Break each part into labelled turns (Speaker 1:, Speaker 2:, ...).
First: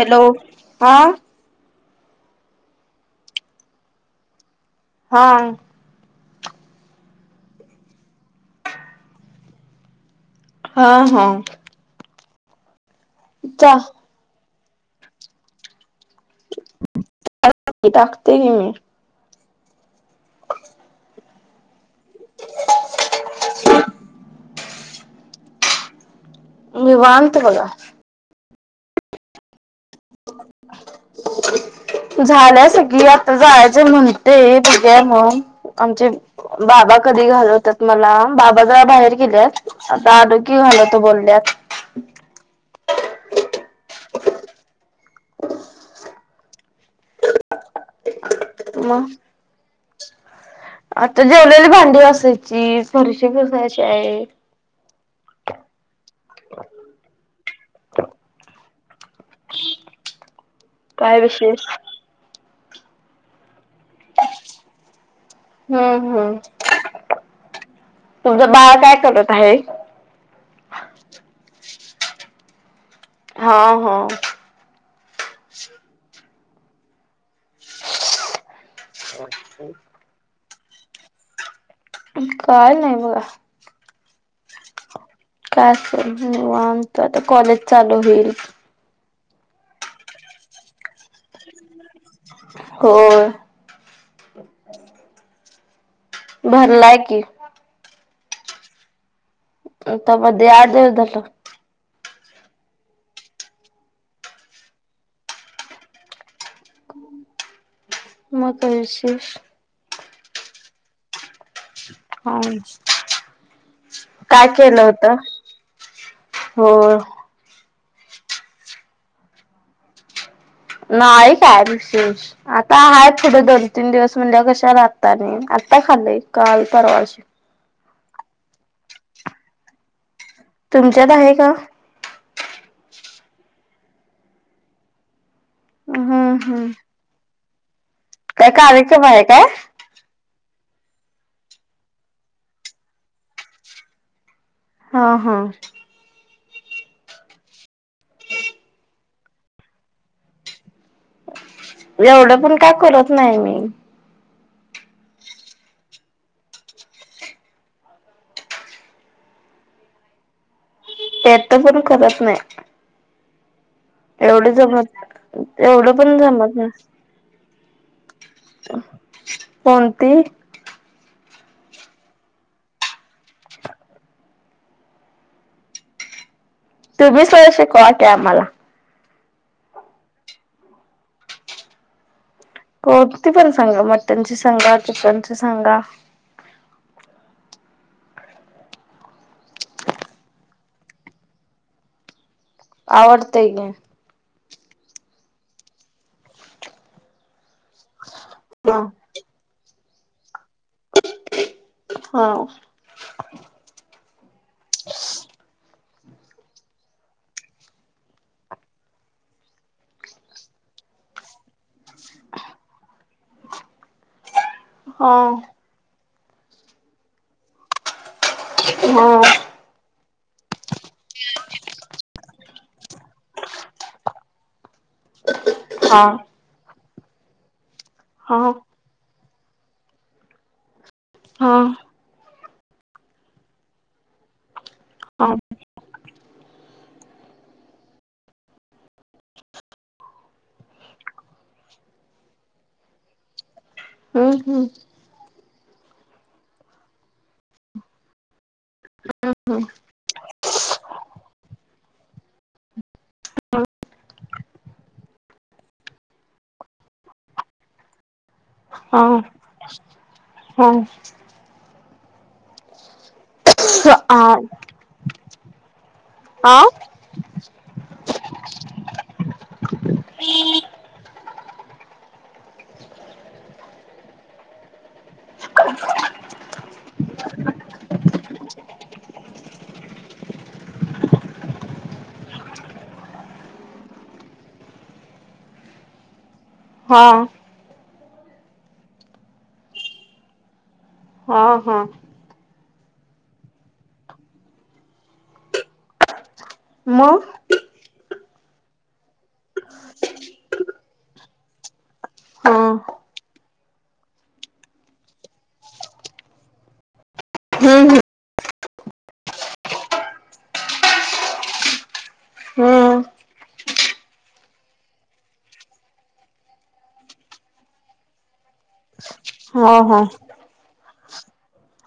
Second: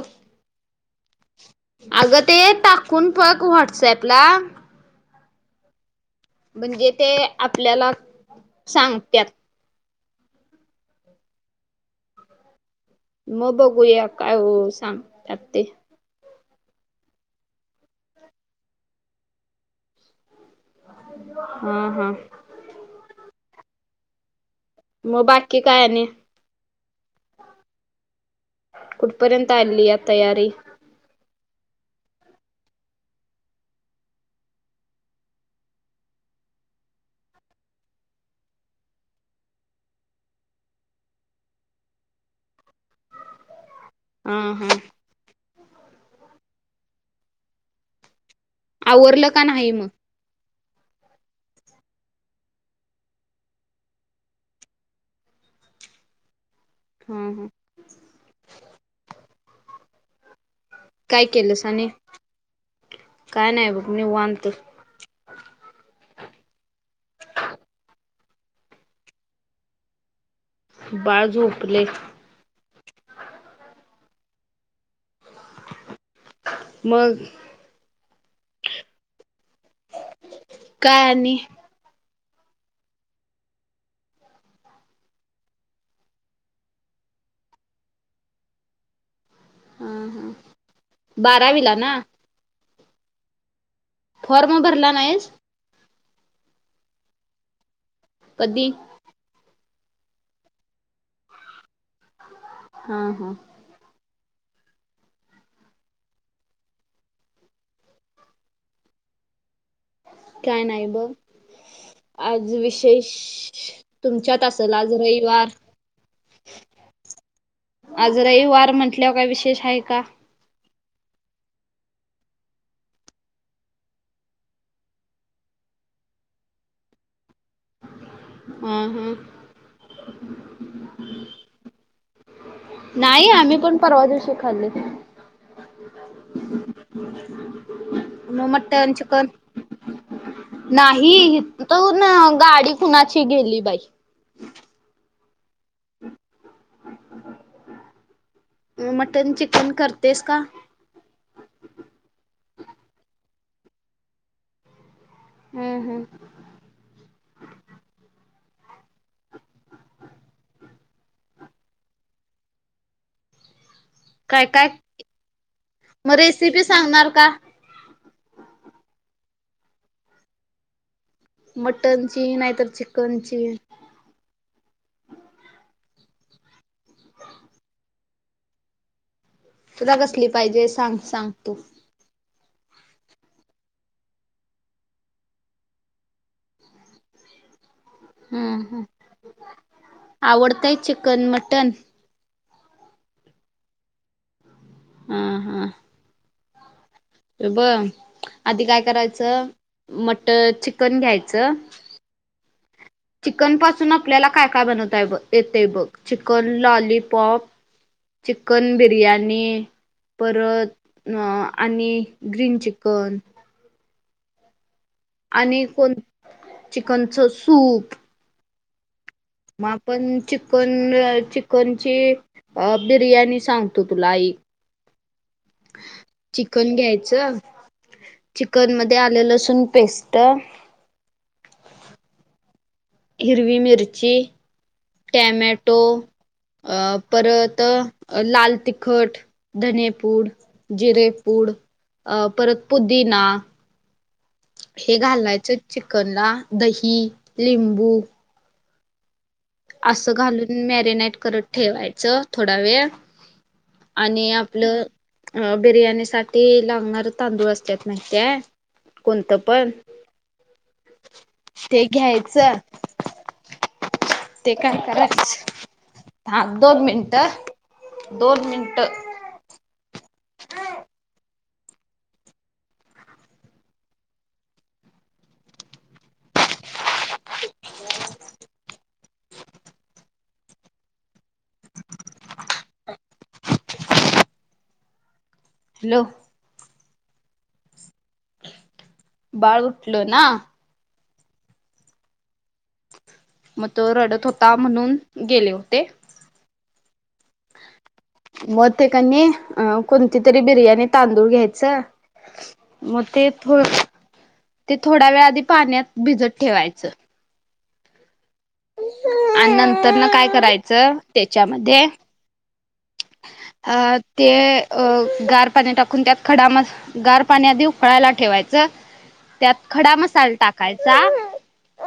Speaker 1: Hello! हा.
Speaker 2: अगं ते टाकून बघ व्हॉट्सॲपला.
Speaker 1: हा.
Speaker 2: म्हणजे ते आपल्याला सांगत्यात.
Speaker 1: हा हा.
Speaker 2: मग बघूया काय सांगतात ते.
Speaker 1: [unintelligible] टाकते घे मे.
Speaker 2: हा हा.
Speaker 1: [inaudible]
Speaker 2: मग बाकी काय आणि.
Speaker 1: निवांत बघा.
Speaker 2: कुठपर्यंत आलीया तयारी.
Speaker 1: झाल्या सगळी आता जायच म्हणते, बगूया मग आमचे बाबा कधी घालवतात मला, बाबा जरा बाहेर गेल्यात. आता आलो की घालवतो बोल्यात.
Speaker 2: हम, हम.
Speaker 1: म.
Speaker 2: आवरलं का नाही मग.
Speaker 1: आता जेवलेली भांडी घासायची, फरशी पुसायची आहे. [unintelligible]
Speaker 2: हम्, हम.
Speaker 1: ह [unintelligible]
Speaker 2: काय केलंस आणि? काय नाही बघ निवांत.
Speaker 1: अं, हं तुमचं बाळ काय करत आहे?
Speaker 2: बाळ झोपलय.
Speaker 1: हा, हा.
Speaker 2: मग.
Speaker 1: [unintelligible]
Speaker 2: काय आणि?
Speaker 1: काय नाही बघा. काय असच निवांत, आता कॉलेज चालू होईल.
Speaker 2: आ, हं बारावीला ना?
Speaker 1: होय.
Speaker 2: फॉर्म भरला नाहीस?
Speaker 1: भरलाय की. [unintelligible]
Speaker 2: कधी?
Speaker 1: आता मध्ये आठदिवस झालं.
Speaker 2: आ, हा.
Speaker 1: मग काय विशेष?
Speaker 2: काय नाही ब.
Speaker 1: हा
Speaker 2: आज विशेष, तुमच्यात असल आज रविवार.
Speaker 1: होय.
Speaker 2: आज रविवार म्हंटल्यावर का विशेष आहे का?
Speaker 1: नाहीय काय विशेष. आता आहेत पुढे दोन -तीन दिवस, म्हटल्यावर कशाला आता आणि, आता खाल्लंय काल परवाशी.
Speaker 2: हम्, हम्म.
Speaker 1: तुमच्यात आहे का?
Speaker 2: नाही आम्ही पण परवादिवशी खाल्लोय.
Speaker 1: हम्म, हम्.
Speaker 2: [unintelligible]
Speaker 1: काय कार्यक्रम आहे
Speaker 2: चिकन
Speaker 1: काय?
Speaker 2: नाही इथून गाडी कुणाची गेली बाई
Speaker 1: हा हा
Speaker 2: [unintelligible] मटन चिकन करतेस का?
Speaker 1: एवढं पण का करत नाही मी.
Speaker 2: हम्म हम्म
Speaker 1: येत पण करत नाही.
Speaker 2: काय
Speaker 1: एवढं
Speaker 2: काय
Speaker 1: जमत एवढं
Speaker 2: मग
Speaker 1: पण जमत
Speaker 2: रेसिपी
Speaker 1: नाही.
Speaker 2: सांगणार का?
Speaker 1: कोणती
Speaker 2: मटन ची नाहीतर चिकन ची
Speaker 1: तुम्ही स्वडा शिकवा की आम्हाला
Speaker 2: तुला कसली पाहिजे सांग सांग तू
Speaker 1: कोणती पण सांगा मटन सांगा चिकन सांगा.
Speaker 2: हम्म ह आवडतय चिकन मटन
Speaker 1: आवडतेय की?
Speaker 2: हम हा बर आधी काय
Speaker 1: हा
Speaker 2: करायचं मटर चिकन घ्यायचं.
Speaker 1: हा
Speaker 2: चिकन पासून आपल्याला काय काय बनवताय ब येतय बघ चिकन लॉलीपॉप चिकन बिर्याणी परत आणि ग्रीन चिकन
Speaker 1: हा
Speaker 2: आणि कोण चिकनचं सूप
Speaker 1: हम्म
Speaker 2: मग आपण चिकन चिकनची अ बिर्याणी सांगतो तुला ऐक.
Speaker 1: हा
Speaker 2: चिकन घ्यायचं
Speaker 1: हा हा
Speaker 2: चिकन मध्ये आले लसून पेस्ट
Speaker 1: हा
Speaker 2: हिरवी मिरची
Speaker 1: हा
Speaker 2: टॉमेटो अ परत लाल तिखट धनेपूड जिरेपूड अ परत पुदीना
Speaker 1: हम् हम्
Speaker 2: हे घालायचं चिकन ला दही लिंबू
Speaker 1: ह ह
Speaker 2: असं घालून मॅरिनेट करत ठेवायचं थोडा वेळ आणि आपलं बिर्याणी साठी लागणार तांदूळ असत्यात माहितय
Speaker 1: हा
Speaker 2: कोणतं पण
Speaker 1: हा
Speaker 2: ते घ्यायचं.
Speaker 1: [inaudible]
Speaker 2: ते काय कराच ह
Speaker 1: आ
Speaker 2: दोन मिनिटं दोन मिनटं
Speaker 1: [inaudible] [inaudible]
Speaker 2: हॅलो!
Speaker 1: हां
Speaker 2: बाळ उठल ना.
Speaker 1: हां हां
Speaker 2: मग तो रडत होता म्हणून गेले होते.
Speaker 1: मग
Speaker 2: मग ते कणी अ कोणती तरी बिर्याणी तांदूळ घ्यायचं.
Speaker 1: हा
Speaker 2: मग ते थोड थोड्या वेळ आधी पाण्यात भिजत ठेवायचं.
Speaker 1: हम्म
Speaker 2: आणि नंतर न काय करायचं त्याच्यामध्ये
Speaker 1: हम्म
Speaker 2: अ ते अ गार पाणी टाकून त्यात खडा म गार पाणी आधी उकळायला ठेवायचं. त्यात
Speaker 1: हा
Speaker 2: खडा
Speaker 1: हा
Speaker 2: मसाला टाकायचा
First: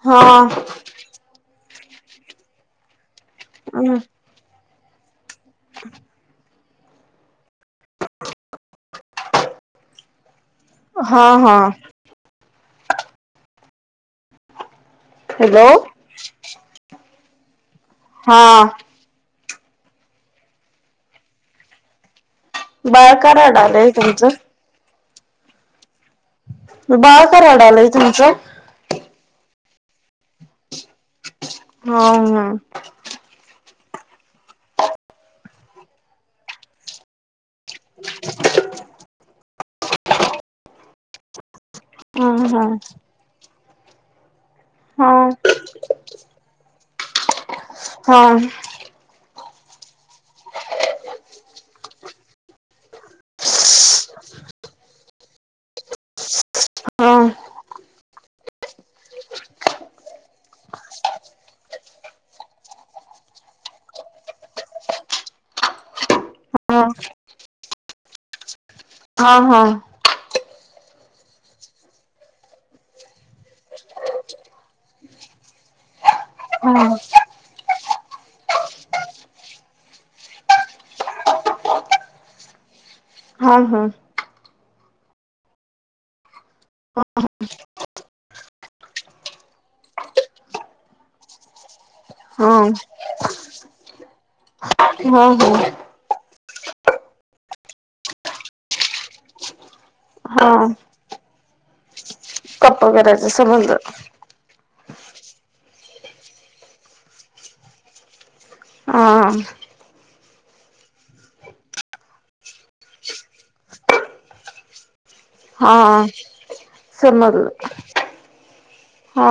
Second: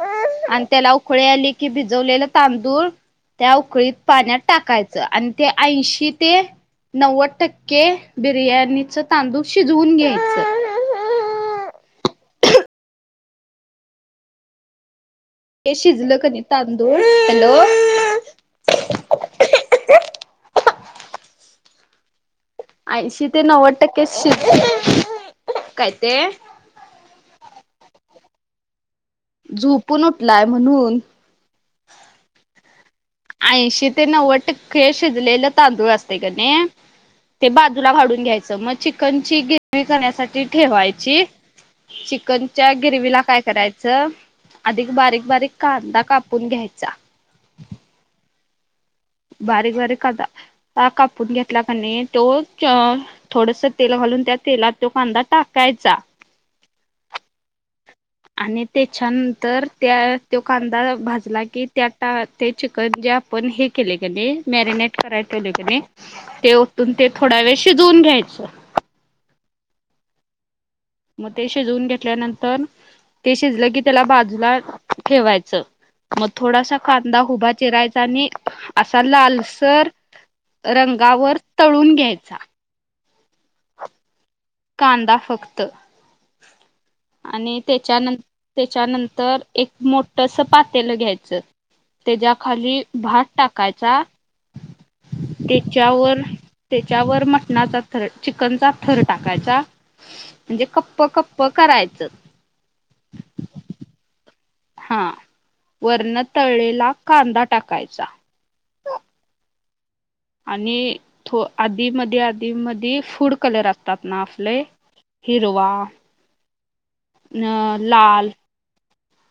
Speaker 1: हा
Speaker 2: आणि त्याला उ उकळी आले की भिजवलेलं तांदूळ त्या उकळीत पाण्यात टाकायचं आणि ते ऐंशी की ते नव्वद टक्के बिर्याणीच तांदूळ शिजवून घ्यायचं.
Speaker 1: हां हां. हॅलो
Speaker 2: हे शिजलं कनी तांदूळ हॅलो!
Speaker 1: हां बाळ
Speaker 2: ऐंशी
Speaker 1: का
Speaker 2: ते नव्वद
Speaker 1: रडालय
Speaker 2: टक्के
Speaker 1: तुमचं
Speaker 2: शिजलय काय ते
Speaker 1: बाळ का रडायलय तुमचं?
Speaker 2: झोपून उठलाय म्हणून
Speaker 1: हां हम्म
Speaker 2: ऐंशी ते नव्वद टक्के शिजलेलं तांदूळ असतय की नई ते बाजूला काडून घ्यायचं मग चिकन ची ग्रेवी करण्यासाठी ठेवायची.
Speaker 1: हा हा.
Speaker 2: चिकनच्या ग्रेवी ला काय करायचं अधिक
Speaker 1: हा
Speaker 2: बारीक बारीक कांदा कापून घ्यायचा.
Speaker 1: हां
Speaker 2: बारीक बारीक कांदा कापून घेतला का नई तो चो थोडस तेल घालून त्या तेलात तो कांदा टाकायचा.
Speaker 1: हां
Speaker 2: आणि त्याच्यानंतर त्या तो कांदा भाजला की त्या टा ते चिकन जे आपण हे केले क नई मॅरिनेट कराय ठेवले कनई ते ते
Speaker 1: हा हा.
Speaker 2: ओतून ते थोडा वेळ शिजवून घ्यायचं.
Speaker 1: हां हां.
Speaker 2: मग ते शिजवून घेतल्यानंतर ते शिजलं की त्याला बाजूला ठेवायचं. मग थोडासा
Speaker 1: हा.
Speaker 2: कांदा उभा चिरायचा आणि असा लालसर रंगावर तळून घ्यायचा.
Speaker 1: हां हां
Speaker 2: कांदा फक्त.
Speaker 1: [inaudible]
Speaker 2: आणि त्याच्यान त्याच्यानंतर एक मोठस पातेल घ्यायचं. त्याच्या
Speaker 1: हा.
Speaker 2: खाली भात टाक टाकायचा
Speaker 1: हा हा.
Speaker 2: त्याच्यावर त्याच्यावर मटणाचा थर चिकनचा थर टाकायचा
Speaker 1: हा.
Speaker 2: म्हणजे कप्प कप प करायचं.
Speaker 1: कप करायच समजलं.
Speaker 2: हा वर्णतळेला कांदा टाकायचा.
Speaker 1: हां
Speaker 2: आणि आधी मध्ये आधी म फूड कलर असतात ना आपले हिरवा
Speaker 1: हा, चल मग,
Speaker 2: अ
Speaker 1: हा.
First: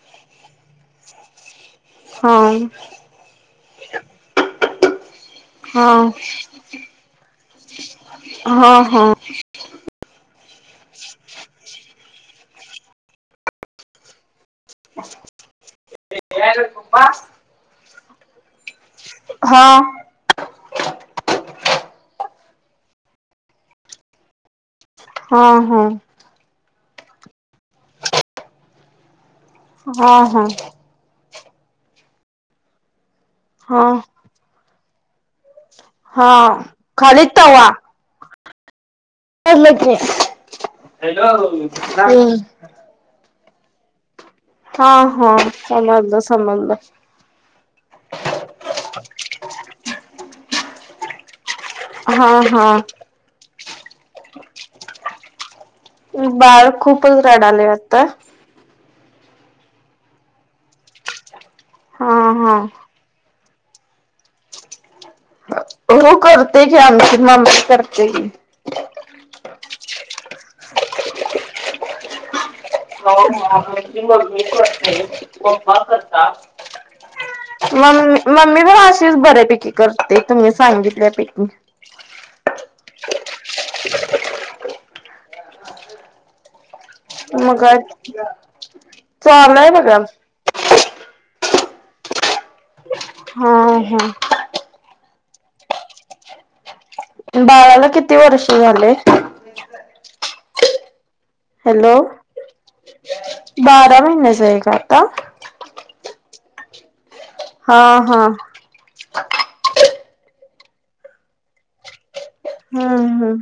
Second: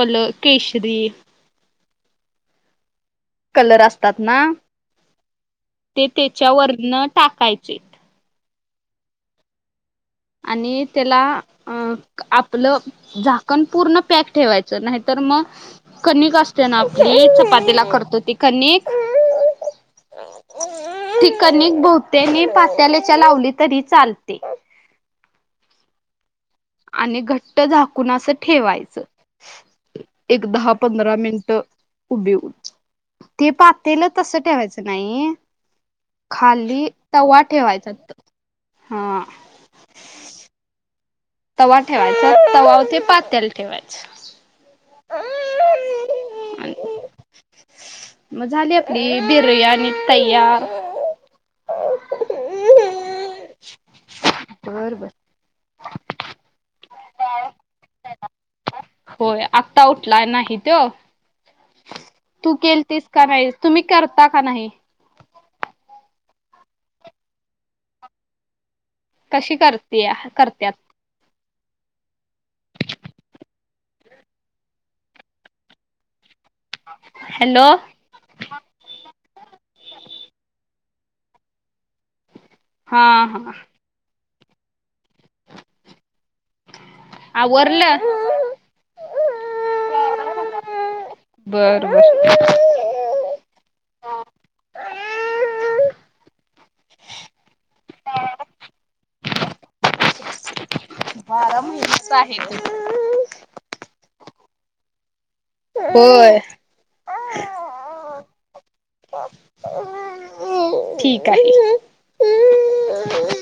Speaker 2: कल केशरी.
Speaker 1: हा‌,
Speaker 2: कलर असतात ना?
Speaker 1: हा.
Speaker 2: ते त्याच्यावरन टाकायचे.
Speaker 1: हा हा.
Speaker 2: आणि त्याला अ आपलं झाकण पूर्ण पॅक ठेवायचं नाही तर मग कणिक असते ना आपली चपातीला करतो त कणिक
Speaker 1: हा.
Speaker 2: ति कणिक बह्तेकनी पात्याल्याच्या लावली तरी चालते.
Speaker 1: हा हा.
Speaker 2: आणि घट्ट झाकून असं ठेवायचं
Speaker 1: हा
Speaker 2: एक
Speaker 1: हा.
Speaker 2: दहा पंधरा मिनिट उभी, ते
Speaker 1: हा
Speaker 2: पातेल तस ठेवायचं नाही
Speaker 1: हा.
Speaker 2: खाली
Speaker 1: खाली
Speaker 2: तवा ठेवायचा हा.
Speaker 1: बोलकी. हॅलो!
Speaker 2: तवा ठेवायचा तवा वर ते पातल ठेवायचं.
Speaker 1: हा हा समजलं समजलं.
Speaker 2: आणि मग झाली आपली बिर्याणी तयार.
Speaker 1: हा हा.
Speaker 2: बर बर.
Speaker 1: बाळ खूपच रडाले आता.
Speaker 2: होय आत्ता उठला नाही तो.
Speaker 1: हा हा
Speaker 2: तू केल तस कराय, तुम्ही करता का नाही?
Speaker 1: हो करतेय की आमची मम्मी करते की.
Speaker 2: कशी करतुया, करत्यात?
Speaker 1: हा ती मम्मी करते, पप्पा करता.
Speaker 2: हॅलो
Speaker 1: [inaudible] मम्मी मम्मी बघ अशीच बऱ्यापैकी करते तुम्ही सांगितल्या पैकी.
Speaker 2: हा हा.
Speaker 1: मग काय,
Speaker 2: आवरलं
Speaker 1: चाललंय बघा.
Speaker 2: बर बर.
Speaker 1: हा हा. बाळाला किती वर्ष झाले? [unintelligible]
Speaker 2: बारा
Speaker 1: हॅलो!
Speaker 2: महिनेच आहे [unintelligible]
Speaker 1: बारा महिनेचा आहे का आता?
Speaker 2: होय.
Speaker 1: हा हा.
Speaker 2: [unintelligible] ठीक आहे.
Speaker 1: हा हा.